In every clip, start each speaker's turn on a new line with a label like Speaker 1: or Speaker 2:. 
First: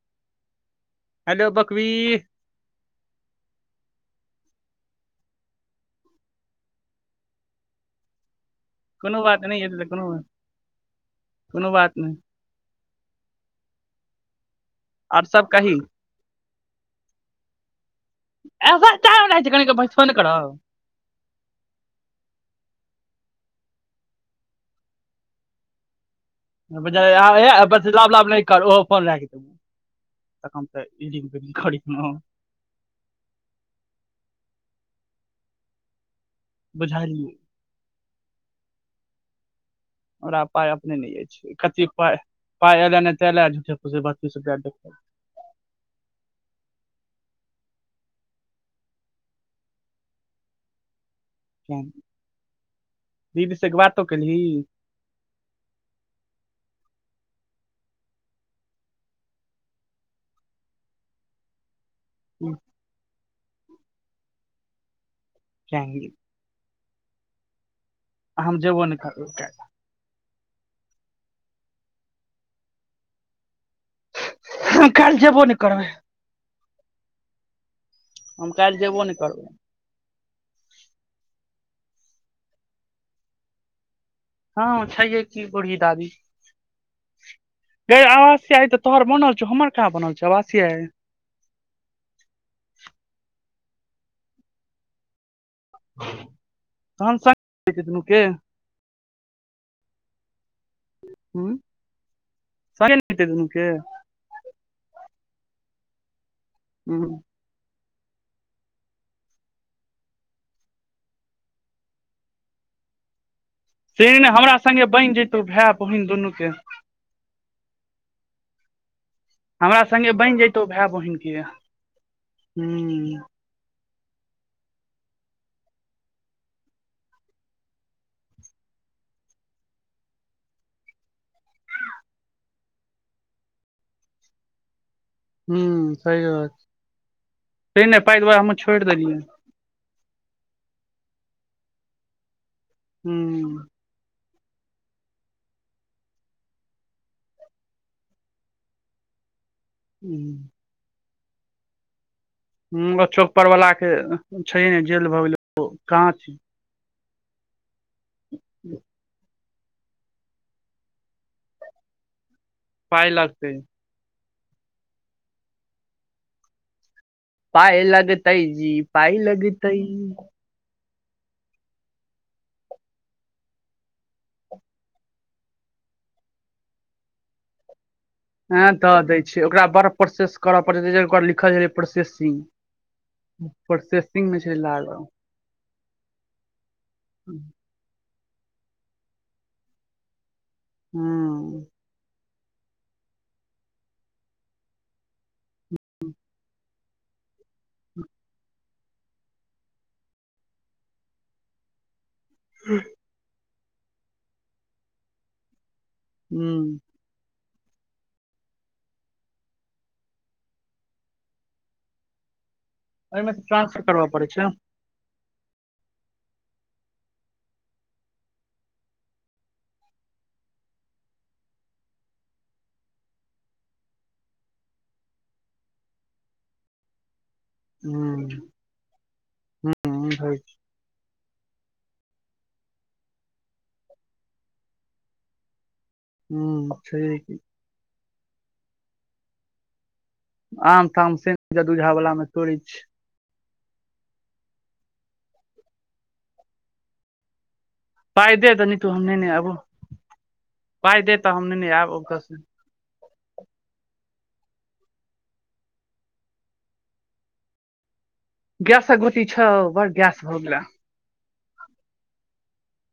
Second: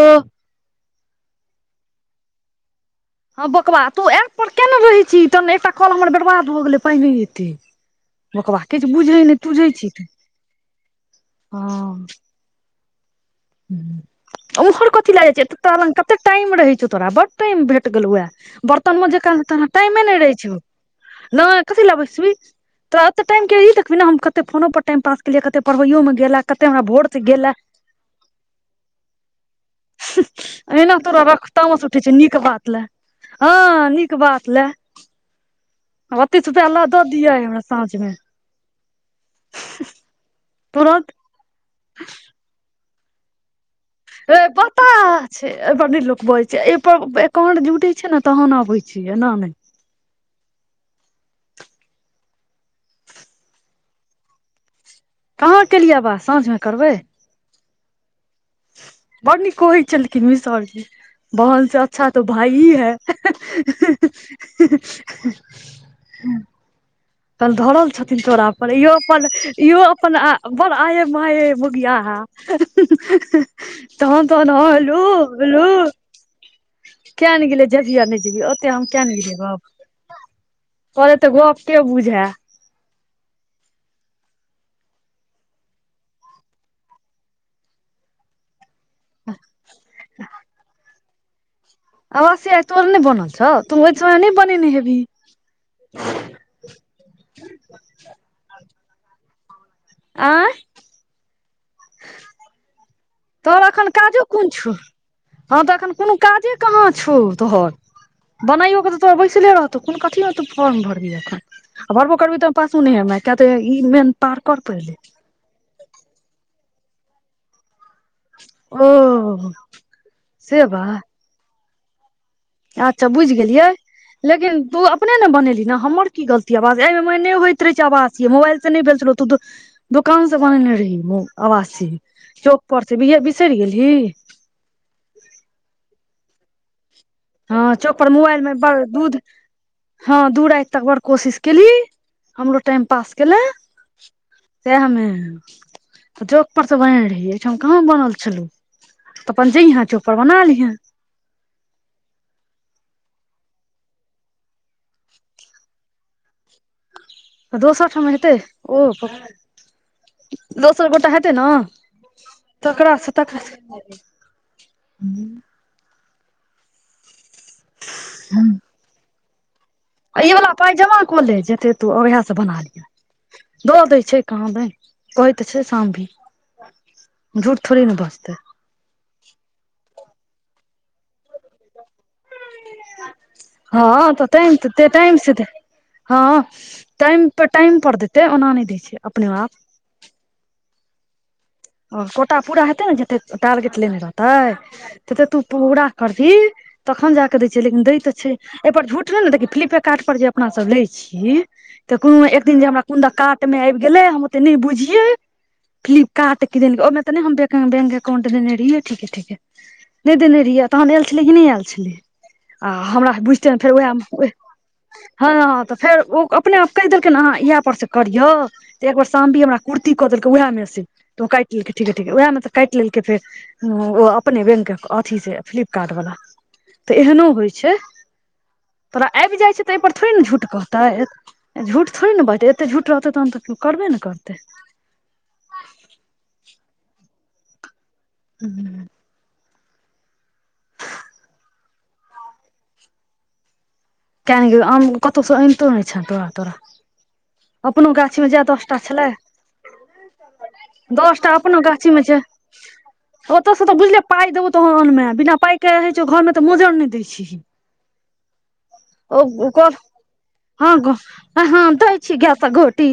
Speaker 1: ओह
Speaker 2: hello बकवी
Speaker 1: हँ बोकबा तू एप पर किया ने रहै छी तह एकटा कल हमर बरबाद भऽ गेलै पहिने एतै बोकबा किछु बुझै
Speaker 2: कोनो
Speaker 1: नहि
Speaker 2: बात
Speaker 1: तुझै
Speaker 2: य
Speaker 1: छी तू
Speaker 2: कोनो कोनो
Speaker 1: हँ
Speaker 2: बात नहि
Speaker 1: हूँ [inaudible] ओमहर कथी
Speaker 2: आर
Speaker 1: लए जाइ छ
Speaker 2: सब
Speaker 1: एत त
Speaker 2: कही
Speaker 1: लग कते टाइम रहै छौ तोरा बड टाइम भेट गेलौ ओएह
Speaker 2: ऐसा
Speaker 1: बर्तनमे
Speaker 2: टाइम
Speaker 1: जेकाँ
Speaker 2: रहै छै कनि
Speaker 1: तोरा टाइमे
Speaker 2: फोन
Speaker 1: नहि रहै छो
Speaker 2: करब
Speaker 1: नए कथी लै बैसबीही तोरा तऽ टाइम के ई देखबिही ने हम केते फोनो पर टाइम पास केलियै केते पढ़ैयो मे गेल ए, कते हमरा
Speaker 2: बुझाए
Speaker 1: भोर से गेल
Speaker 2: एय
Speaker 1: ए,
Speaker 2: आब बेसी लभ लभ नहि कर ओहो फोन राखि दीही
Speaker 1: हूँह एना तोरा रख तामस उठै
Speaker 2: करैमे
Speaker 1: छौ नीक बात लए हँ नीक बात लए ओ तीस रुपैआ लऽ दऽ दिहे
Speaker 2: बुझलियै
Speaker 1: आय हमरा साँझमे [unintelligible]
Speaker 2: हमरा पाइ अपने
Speaker 1: तुरत
Speaker 2: नहि अछि कथि के पाइ एले नहि तेलय आ झूठे फुसे
Speaker 1: ए बताह छै एहि पर लोक नए बजै छैय एय पर फंड जुटै छै ने तहन आबै छियै एना नहि
Speaker 2: दीदी से बातो केलही
Speaker 1: कहाँ केलियै बात साँझमे करबै बड़ नीक कहै छेलखिन मिश्रर जी बहन से अच्छा तो भाइए है ही ही ही ही [inaudible]
Speaker 2: क्या ने गेलियै
Speaker 1: कल ढ़रल छथिन तोरा पर
Speaker 2: जेबो
Speaker 1: इहो
Speaker 2: नहि
Speaker 1: अपन
Speaker 2: करबै
Speaker 1: इहो अपन आ बड़ आहे माहे मोगियाहा तहन तहन हँ हलो
Speaker 2: काल्हि जेबो नहि
Speaker 1: बलो
Speaker 2: करबै
Speaker 1: किया ने गेलैही जबही या नहि जेबहै ओतेक
Speaker 2: काल्हि
Speaker 1: हम
Speaker 2: जेबो
Speaker 1: किया
Speaker 2: नहि
Speaker 1: ने गेलिये
Speaker 2: करबै
Speaker 1: गप्प परय तऽ गप्पे बुझै
Speaker 2: हँ छैहे की बूढ़ी दादी गै आवाज से आइ तऽ तोहर बनल छौ हमर कहाँ बनल छौ आवासीय
Speaker 1: आवासीय तोहर नहि बनल छौ तू ओहि समय नहि बनेने हेबीही
Speaker 2: तहन सक होइ छै दुनूके
Speaker 1: आंइ
Speaker 2: ह सकें
Speaker 1: तोहर एखन काजो कोन छौ हँ तऽ एखन कोनो काजे कहाँ छौ
Speaker 2: हूँ
Speaker 1: तोहर बनाइयओके तऽ तो बैसले रहतौ कोन कथि ले तू फॉर्म भरलीही अखन भरबो करबीही तऽ पासो नहि हेमे किया तऽ ई
Speaker 2: से
Speaker 1: मेन
Speaker 2: ने
Speaker 1: पार
Speaker 2: हमरा
Speaker 1: कर
Speaker 2: संगे
Speaker 1: पहिले
Speaker 2: बनि जैतौ भाय बहिन दुनू के
Speaker 1: ओ
Speaker 2: हमरा सङ्गे बनि जयतो
Speaker 1: से
Speaker 2: भाय
Speaker 1: बात
Speaker 2: बहिन गे
Speaker 1: अच्छा बुझि गेलियै लेकिन तू अपने ने बनेली ने हमर की गलती आवाज एहि मे नहि होइत रहै छै आवासीय मोबाइल से नहि भेल छलौ तू तऽ दुकान से बननेे रहहि ने आवासी चौक पर से बिसरि गेलही कि
Speaker 2: कहि रहल छी
Speaker 1: हँ चौक पर मोबाइल मे बड़ दूध हँ दू राति तक बर कोशिश केलहि हमरो टाइम पास केलैं
Speaker 2: हूँ
Speaker 1: सएहमे तऽ चौक पर से बनेने रहियै एहिठाम से कहाँ बनल छलहु अपन जहिया चौक पर बना
Speaker 2: हूँ
Speaker 1: लिहैं
Speaker 2: हूँ चौकपरवलाके छैये नहि जेल भऽ गेलै ओ कहाँ छै
Speaker 1: दोसर ठाम हेतै ओ प दोसर गोटा हेतै ने
Speaker 2: पाइ
Speaker 1: तकरासे
Speaker 2: लगतै
Speaker 1: तकरासे हू
Speaker 2: पाइ लगतै जी पाइ लग
Speaker 1: ई वला पाइ जमा कऽ ले जेते तू उएहसँ बना लिहें दऽ दै छै कहाँ दनि कहै तऽ छै शामबी झूठ थोड़ी ने बज
Speaker 2: हँ दऽ दै छैै ओकरा बड़ प्रोसेस करय पड़ैत छै ओकर लिखल छलै प्रोसेसिंग
Speaker 1: [unintelligible] हँ
Speaker 2: प्रोसेसिंग
Speaker 1: तऽ
Speaker 2: मे छलै
Speaker 1: टाइम से
Speaker 2: लागल
Speaker 1: त
Speaker 2: हूँ
Speaker 1: टाइम से हँ टाइम पर टाइम पर दे ते ओना नहि दै छै अपने आप
Speaker 2: हम्म
Speaker 1: ओ कोटा पूरा हेतै ने जते टारगेट लेने रहते तते तू पूरा करही तखन जाके करै छै लेकिन दै तऽ छै एहिपर झूठ ने ने देख फ्लिपेकार्ट पर जे अपना सब लै छी तऽ उ एक दिन जे हमरा कोन द कार्ट मे आबि गेले हम ओते नहि बुझियै फ्लिपकार्ट किदिन
Speaker 2: हूँ
Speaker 1: ओहिमे त नहि हम देत बैंक अकाउंट देने रहियै ठीके ठीके नहि देने रहियै तहन आयल छलै कि नहि आयल छलै आ हमरा
Speaker 2: ओहिमे से
Speaker 1: बुझते ने फेर
Speaker 2: ट्रांसफर
Speaker 1: उएहमे
Speaker 2: करबऽ पड़ै
Speaker 1: उहै
Speaker 2: छै हूँ
Speaker 1: हँ तऽ फेर ओ अपने आप कहि देलखिन अहाँ इहय पर से करियो तऽ एगो शामबी हमरा कुर्ती कऽ देल उएह मे से तूं काटि ठीक है ठीक है ठीक है उएहमे तऽ काटि लेलकै फेर ओ अपने बैंक अथि से फ्लिपकार्ट वला तऽ एहनो होइत छै
Speaker 2: हूँ
Speaker 1: तोरा आबि जाइत छै तऽ एहिपर थोड़े ने
Speaker 2: होइ
Speaker 1: झूठ
Speaker 2: छै।
Speaker 1: कहतै झूठ थोड़े ने बैजतै एतेक झूठ रहतै तहन तऽ क्यो करबे ने करतै
Speaker 2: हू छैहे कि
Speaker 1: ह
Speaker 2: आम ताम से दूझावलामे तोरय छी
Speaker 1: कि जानि गेलियौ आम कतहुसँ आनितो नहि छह तोरा तोरा अपनो गाछी मे
Speaker 2: पाइ
Speaker 1: जैह
Speaker 2: दे तऽ
Speaker 1: दसटा
Speaker 2: नीतू हम
Speaker 1: छलै
Speaker 2: नेने आबो पाइ दे
Speaker 1: दस टा
Speaker 2: तऽ हम
Speaker 1: अपना
Speaker 2: नेने आयब
Speaker 1: गाछीमे छै
Speaker 2: ओतऽ से
Speaker 1: ओतयसँ तऽ बुझलिय पाइ देबौ तहन अन्बे बिना पाइ कह रहै छौ घरमे तऽ मोजर नहि दै छी ही
Speaker 2: गैसक गोटी छौ
Speaker 1: ओ कोन
Speaker 2: बड़ गैस भऽ गेला
Speaker 1: हँ आ ह दै छी गाय के गोटी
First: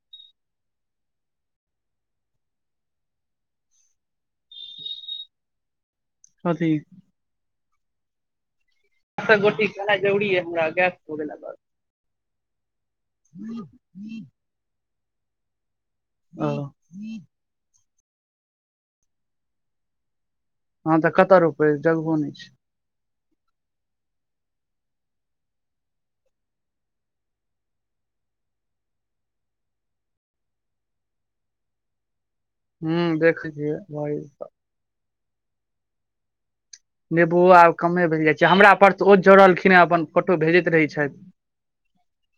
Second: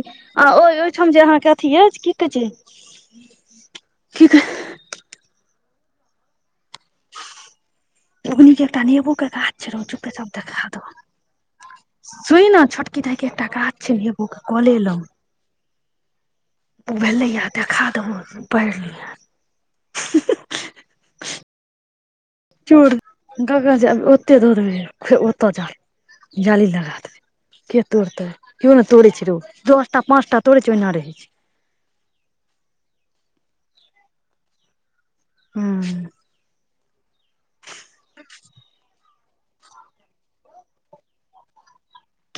Speaker 1: आ ओ ओहिठाम जे अहाँके अथी अछि की कहै छै कि कह
Speaker 2: कथी
Speaker 1: अग्नी क एकटा नेबोक गाछ
Speaker 2: गोटी
Speaker 1: छै रौ
Speaker 2: खेनाइ जरूरी
Speaker 1: चुपेचाप
Speaker 2: अइ हमरा
Speaker 1: देखा
Speaker 2: गैस
Speaker 1: देबू
Speaker 2: भऽ गेला बड़
Speaker 1: सुुनि ना छोटकी दाइके एकटा गाछ छै नेबू के काॅले लग
Speaker 2: ओ
Speaker 1: ओ भेलैए देखा देबौ पढ़ि लियाह
Speaker 2: हँ तऽ कत अ रोपब इ जगहो नहि छै
Speaker 1: चोर गगा जेब ओते दौड़ देबै ओतऽ जा जाली लगा देबै के तोड़तै केओ नहि तोड़ै छै रौ दस टा पाँच टा तोड़ै छै ओहिना रहै छै [inaudible]
Speaker 2: हू देखियलिए भ [inaudible]
Speaker 1: हम्म
Speaker 2: नेबोओ आब कमे भे जाइ छै हमरा पर ओ जोड़लखिन हे अपन फोटो भेजैत रहै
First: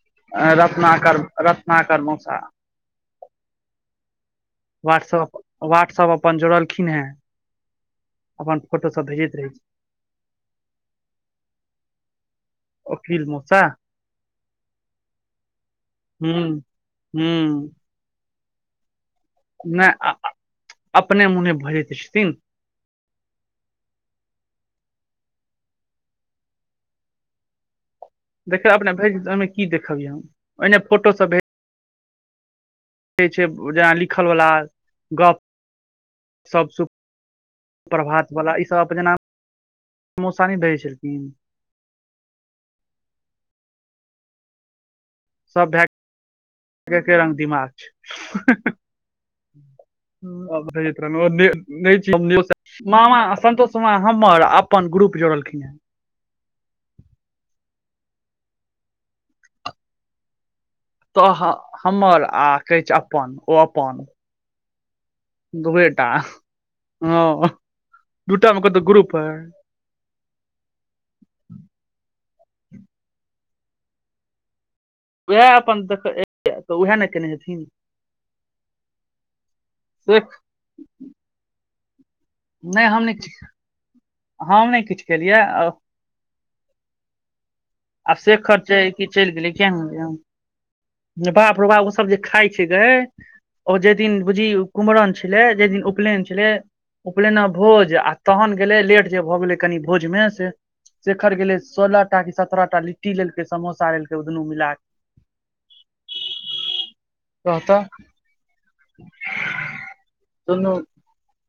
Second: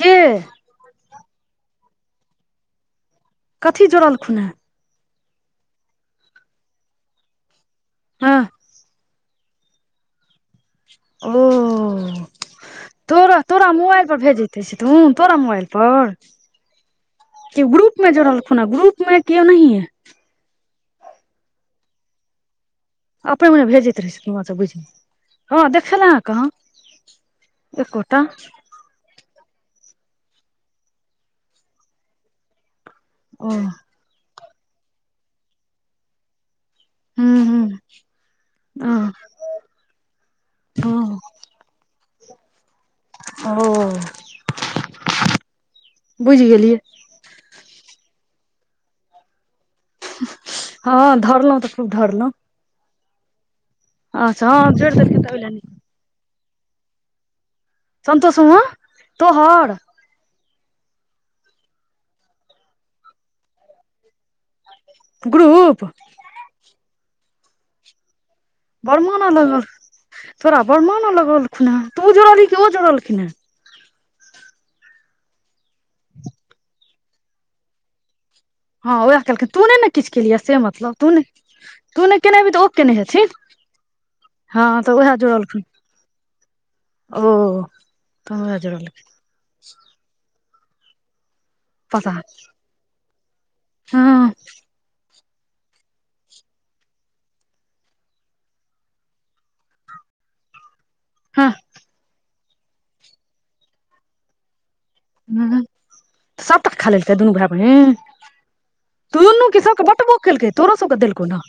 Speaker 1: के
Speaker 2: रतनाकर रतनाकर मउसा
Speaker 1: कथी जोड़लखुन हें
Speaker 2: वाटसप वाटसप अपन जोड़लखिन है
Speaker 1: हँ
Speaker 2: अपन फोटो सब भेजैत रहै [inaudible]
Speaker 1: ओ
Speaker 2: छै ओकील
Speaker 1: तोरा
Speaker 2: मौसा
Speaker 1: तोरा मोबाइल पर भेजते छथुन तोरा मोबाइल पर
Speaker 2: हूं हूं
Speaker 1: त ग्रुपमे जोड़लखुन ग्रुपमे की ओनहिए
Speaker 2: नहि अपने मुने भऽ जाय छथिन
Speaker 1: अपने मुने भेजैत रहै छथि मसभ बुझि हँ देखय लए कहाँ एको
Speaker 2: देखय अपना भेज ओहिमे की देखबयै हम ओहिने फोटोसब भेज कहै छै
Speaker 1: ओ
Speaker 2: जेना लिखलवला गप्प सब सुख
Speaker 1: हूँ हूँ
Speaker 2: प्रभात वला इ सभ
Speaker 1: हँ
Speaker 2: जेना मौसा नहि दै छलखिन
Speaker 1: हँ ओ
Speaker 2: सब भे
Speaker 1: बुझि गेलियै
Speaker 2: के एके रंग दिमाग छै [unintelligible]
Speaker 1: हँ धरलहुँ तऽ खूब धरलहुँ
Speaker 2: तु आ हमर
Speaker 1: अच्छा हँ
Speaker 2: अपन
Speaker 1: जोड़ि
Speaker 2: ग्रुप
Speaker 1: देलखिन तऽ ओहि
Speaker 2: जोड़लखिन
Speaker 1: लए
Speaker 2: हन
Speaker 1: संतोष मामा तोहर
Speaker 2: तोहर हमर आ कहै छै अपन ओ अपन
Speaker 1: ग्रुप
Speaker 2: दूएटा ह
Speaker 1: बर मान लगल तोरा बरमान लगल खुन तू जोड़ लि त उ जोड़लखीन हें
Speaker 2: उएह अपन देख त उएह ने केने हेथिन
Speaker 1: हँ उएह केलखिन तू नहि ने किछ
Speaker 2: शेख
Speaker 1: केलियै से मतलब तू नहि तू नहि केनेबही त ओ
Speaker 2: नहि
Speaker 1: केने
Speaker 2: हम
Speaker 1: हेथिन
Speaker 2: नहि
Speaker 1: हँ
Speaker 2: हम नहि
Speaker 1: त
Speaker 2: किछु
Speaker 1: उएह
Speaker 2: केलियै
Speaker 1: जोड़लखुन ओ
Speaker 2: आब से
Speaker 1: तहन उएह
Speaker 2: खर्चा ह
Speaker 1: जुड़लखिन
Speaker 2: कि चलि गेलै किए नहि बाप रौ बा ओ सब
Speaker 1: पता
Speaker 2: जे
Speaker 1: नहि।
Speaker 2: खाय छै गे ओ जे दिन
Speaker 1: हँ
Speaker 2: बुझी कुमरन छलै जे दिन उपलेन छलै उपलयना भोज आ तहन गेलै लेट जे भ गेलै कनि भोजमे से शेखर
Speaker 1: हँ
Speaker 2: गेलै सोल टा कि सत्रह टा लिट्टी लेलकै समोसा लेलकै ओ दुनू मिलाक
Speaker 1: सब तक खा लतै दुनू भै
Speaker 2: कह तऽ
Speaker 1: बहिन तून्नू क सबके बटबो केलकै
Speaker 2: दुनू
Speaker 1: तोरो सबके देलकौ न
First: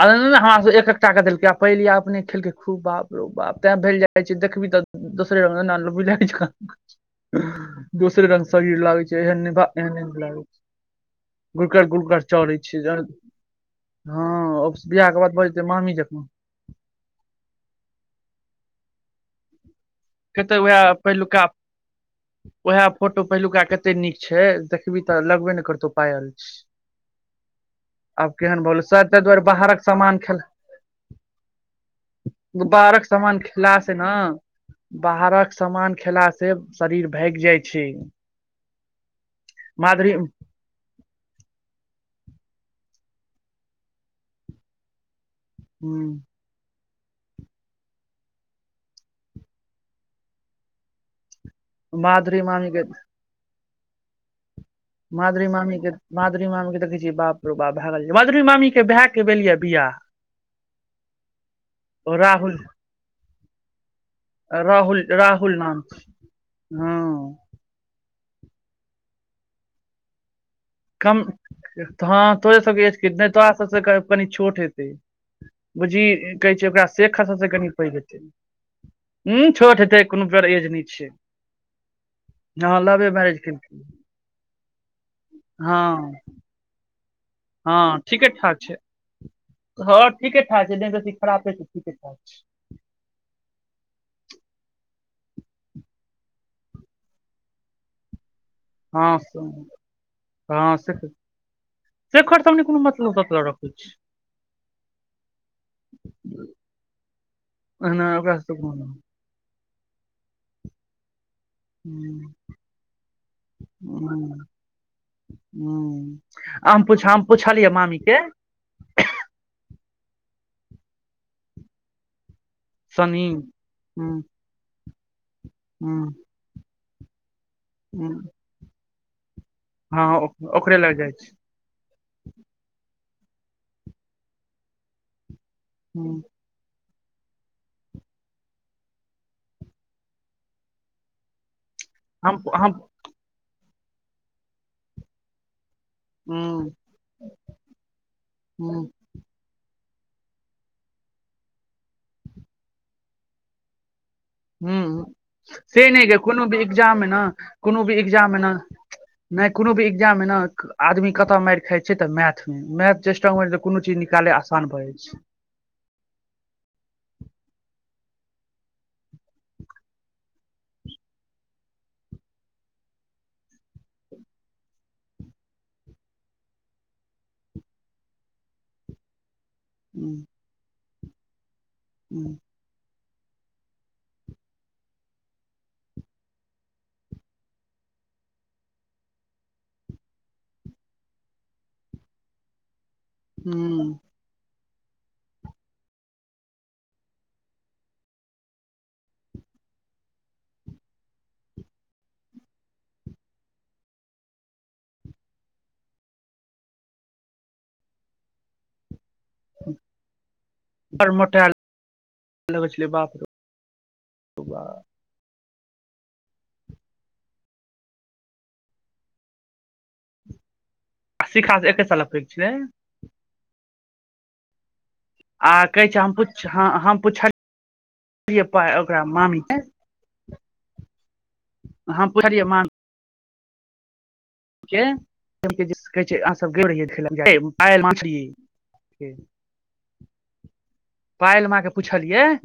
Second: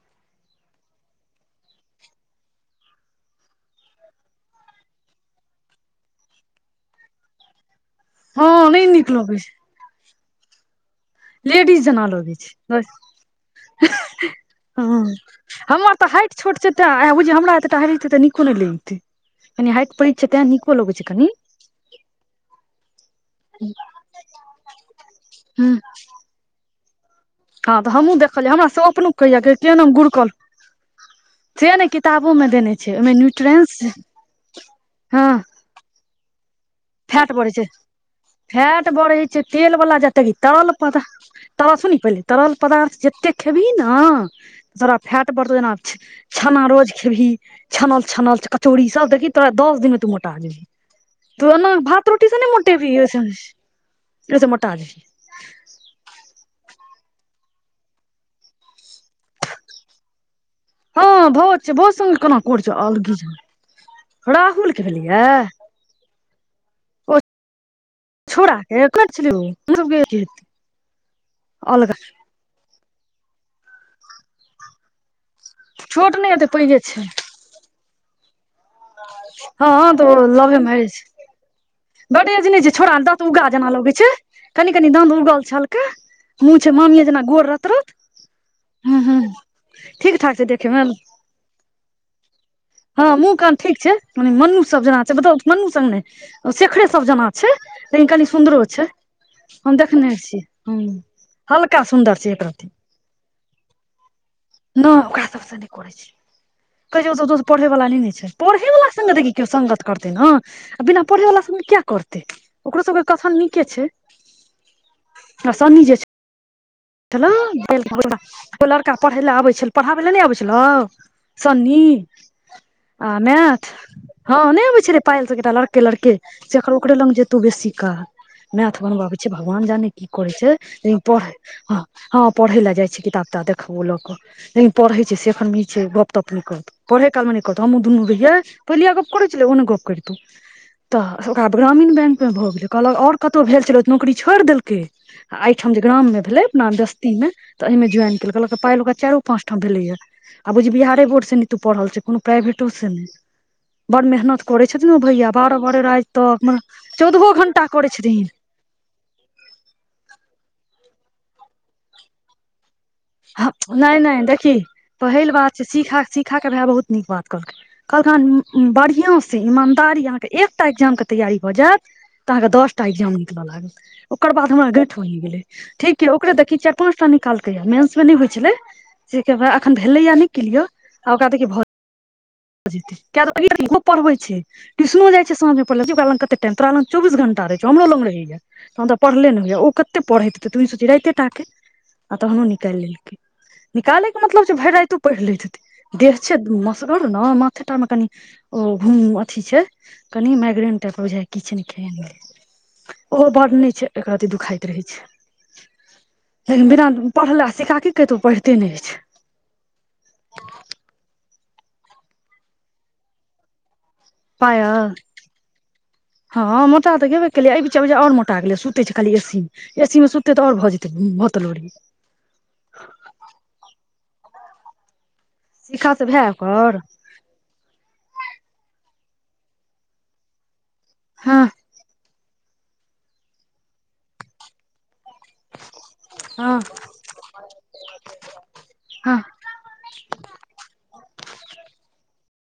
Speaker 2: आ हमरास एकटा के देलकै आ पहिले अपने खेलकै खूब बाप रौ बाप तैं भेल जाइत छै देखबही तब दोसरे रंग न लु बिलाड़ि जेकाँ दोसरे रंग
Speaker 1: हँ
Speaker 2: शरीर
Speaker 1: नहि
Speaker 2: लागे
Speaker 1: नीक
Speaker 2: छै
Speaker 1: लगै
Speaker 2: एहन नहि बा एहन नहि नीक लागे छै
Speaker 1: लेडीज
Speaker 2: गुकर
Speaker 1: जेना
Speaker 2: गुकर
Speaker 1: लगै
Speaker 2: चढ़ै छै हँ
Speaker 1: ह्म
Speaker 2: बियाह के बाद भऽ जेतै मामी
Speaker 1: हमर त
Speaker 2: जकाँ
Speaker 1: हाइट छोट छै तै एहे बुझियै हमरा एत टा हेबहि तु त नीको नहि लैतै कनि हाइट पैघ छै तें
Speaker 2: फेर तऽ
Speaker 1: नीको
Speaker 2: उएह
Speaker 1: लगै छै कनि
Speaker 2: पहिलुका उएह फोटो पहिलुका कते नीक छै देखबही त लगबे ने
Speaker 1: हँ
Speaker 2: करतौ पायल छ
Speaker 1: हँ तऽ हमहूँ
Speaker 2: आब
Speaker 1: देखलियै
Speaker 2: केहन
Speaker 1: हमरा
Speaker 2: भलौ
Speaker 1: से
Speaker 2: शायद
Speaker 1: अपनो
Speaker 2: ताहि
Speaker 1: कहैया
Speaker 2: दुआरे
Speaker 1: केहन
Speaker 2: बाहरक
Speaker 1: हम
Speaker 2: समान
Speaker 1: गुड़कल
Speaker 2: खेल
Speaker 1: से ने किताबो मे देने छै
Speaker 2: बाहरक
Speaker 1: ओहिमे
Speaker 2: समान
Speaker 1: न्यूट्रेंस
Speaker 2: खेलास न
Speaker 1: हँ
Speaker 2: बाहरक सामान खेला से शरीर भागि जाइ छै
Speaker 1: बढ़े छै तेल बला
Speaker 2: माधुरी
Speaker 1: जते तरल पदार्थ तरल सुनी पहिले तरल पदार्थ जते खेबही न जरा फैट बढ़तौ जेना छेना रोज खेबही छनल छनल कचौड़ी सब देखही तोरा दस दिन मे तू मोटा जेबही तू एना भात रोटी से
Speaker 2: माधुरी
Speaker 1: नहि
Speaker 2: मामी के
Speaker 1: मोटेभी ओसे ओसे मोट
Speaker 2: मादुरी मामी के मादुरी मामी के देखै छियै बाप रू बाप भए गेल मधुरी मामी के भए भेलिय
Speaker 1: हँ भोज छै भोज
Speaker 2: बिआह
Speaker 1: संगे केना
Speaker 2: राहुल
Speaker 1: कोढ़ छौ अलगी जेना के
Speaker 2: राहुल
Speaker 1: भेलियै
Speaker 2: राहुल नाम छै हँ
Speaker 1: छोड़ा के क्लर्क छले ओ उम्रो छलै
Speaker 2: कम हँ तोेरे सबके एज के नहि तोरा सबसँ कनि छोट हेतै बुझी
Speaker 1: छोट नहि हेतै
Speaker 2: कहै छै
Speaker 1: पैघे
Speaker 2: ओकरा शेखर सबसँ से कनि पैघ हेतै हूं
Speaker 1: हँ
Speaker 2: छोट हेतै कोनो
Speaker 1: त
Speaker 2: ओकर
Speaker 1: लवहे
Speaker 2: एज नहि
Speaker 1: मैरज छै बड एज नहि छै
Speaker 2: हँ
Speaker 1: छौड़ा
Speaker 2: लवे
Speaker 1: दंत
Speaker 2: मैरेज
Speaker 1: उगा जेना
Speaker 2: केलखिन
Speaker 1: लगैत छै कनी कनी दाँत उगल छल
Speaker 2: हँ
Speaker 1: रत
Speaker 2: हँ ठीके ठाक छै
Speaker 1: हूँ हूँ
Speaker 2: हँ
Speaker 1: ठीक
Speaker 2: ठीके ठाक
Speaker 1: देखे
Speaker 2: छै
Speaker 1: मे
Speaker 2: नहि बेसी खराबे छै ठीके ठाक छै
Speaker 1: हँ मुँह कान ठीक छै मनु सब जेना छै मनु सन नहि शेखरे सब जेना छै लेकिन कनी सुन्दरो छै
Speaker 2: हँ
Speaker 1: हम देखने छियै ह
Speaker 2: हँ से
Speaker 1: हल्का सुन्दर छै
Speaker 2: शेख
Speaker 1: एक
Speaker 2: हसन नहि
Speaker 1: रति
Speaker 2: कोनो मतलब ततलब रखै छै
Speaker 1: नहि ओकरा सबसँ नहि करै छैै कहय छै उ सब दोस्त पढ़ै पढ़ै वला नहि
Speaker 2: एना
Speaker 1: ने छै
Speaker 2: ओकरा सब
Speaker 1: पढ़ै
Speaker 2: हूँ
Speaker 1: वला से न देखि क्यो सङ्गत करते ने बिना पढ़े वला कियै करतै ओकरो सबके कथन नीके छै आ सनी जे छै
Speaker 2: हम पूछ हम पुछलियै मामी के
Speaker 1: लड़का पढ़ै ले आबै छल पढ़ा पहिले नहि अबै छलौ सनी आ
Speaker 2: सनी
Speaker 1: मैथ
Speaker 2: हूं
Speaker 1: हँ नहि अबै छलै पायल सब के साथ लड़के
Speaker 2: हूं
Speaker 1: लड़के जेकर ओकरे लग जेते तो बेसी कह
Speaker 2: हूं
Speaker 1: मैथ बनबाबै छै भगवान जाने
Speaker 2: हँ
Speaker 1: की करय
Speaker 2: ओकरे
Speaker 1: छै
Speaker 2: लग जाइ
Speaker 1: पढ़े
Speaker 2: छै
Speaker 1: हँ हँ पढ़े लए जाइ छी किताब ताब देखबो लऽ क लेकिन पढ़े छै से फुनगी छै गप
Speaker 2: हूं
Speaker 1: तप न करतो पढ़े कालमे नहि करतहु हमँ दुनू रहियै पयलीया गप करै छलै ओ ने गप करितहु तऽ ओकरा ग्रामीण बैंक मे
Speaker 2: हम
Speaker 1: भऽ गेले
Speaker 2: हम
Speaker 1: कहलक आओर कतौ भेल छलो नोकरी छोड़ि देलके एहिठाम जे ग्राम मे भेले अपना
Speaker 2: हूं
Speaker 1: दस्ती मे तऽ एहि मे ज्वाइन केलक के पायल
Speaker 2: हूं
Speaker 1: ओकरा चारि ओ पाच ठाम भेले यै आ बुझि बिहारे बोर्डसँ नीतू पढ़ल छै कोनो प्राइभेटोसँ नहि बड़ मेहनत करै छथिन ओ
Speaker 2: हूं
Speaker 1: भैया बारह बारह
Speaker 2: से नहि
Speaker 1: राति
Speaker 2: गे कोनो
Speaker 1: तक
Speaker 2: भी
Speaker 1: मने
Speaker 2: एग्जाम मे ने
Speaker 1: चौदहो घण्टा
Speaker 2: कोनो भी
Speaker 1: करय छथिन
Speaker 2: एग्जाम मे ने नहि कोनो भी एग्जाम मे ने आदमी कत मारि खाइत छै तऽ मैथ मे मैथ जे स्ट्रांग
Speaker 1: हँ
Speaker 2: मारि कोनो चीज
Speaker 1: नहि नहि
Speaker 2: निकाले
Speaker 1: देखी
Speaker 2: आसान भऽ जाइ
Speaker 1: पहिल बात छै सीखा सीखा कऽ भाय बहुत नीक बात कहलकै कहलकख हन बढ़िया से ईमानदारी अहाँके एकटा एग्जाम के तैयारी भऽ जायत तऽ अहाँके दसटा एग्जाम निकल लागल ओकर बाद हमरा गठ बनि गेलै ठीके ओकरे देखही चार पाँचटा निकालके मेंस नहि होइ छलै तै के बाद एखन भेलैयै नहि किल्यिर आ ओकरा देखि भऽ जेतै कियै कि उहो देखि पढ़बै छै ट्यूशनो जाइ छै साझमे पढेलै बुझि ओकरा लग कते टाइम तोरा लग चौबीस घंटा हमरो लग रहैया हम त पढ़ले ने होय यै ओ कते पढ़ैत हेतै तूं ही सोचहीं राइते टा के आ तहनो निकालि लेल निकालै के मतलब छै भरि राति पढ़ि लैत ह देह छै मसरल ने माथेटा मे कनि ओ घुम अथी छै कनि माग्रें टाइप बुझा छै कि छै ने कहि ओहो बड़ नहि छै एक रति दुखाइत रहै छै लेकिन बिना पढ़ल सिखा की कहितो पढ़िते नहि छै
Speaker 2: पहिले बड मोटैलो छलै बाप रे
Speaker 1: पायल हँ मोटा तऽ गेबे केलेयै एहि बीच आर मोटा गेले सुते छै खाली एसी मे एसी मे सुततै तऽ आओर भऽ जेते भत
Speaker 2: शिखा से
Speaker 1: लोड़ही
Speaker 2: एके साल पैघ छलै आ कहै
Speaker 1: शिखा
Speaker 2: छै
Speaker 1: से भए
Speaker 2: हमपुछ हॅं
Speaker 1: ओकर
Speaker 2: हम पुछलि हम पुछलियै ओकरा मामी के
Speaker 1: हँ
Speaker 2: पुछलिए मा [unintelligible]
Speaker 1: हँ हँ
Speaker 2: पायल माँ के पुछलियै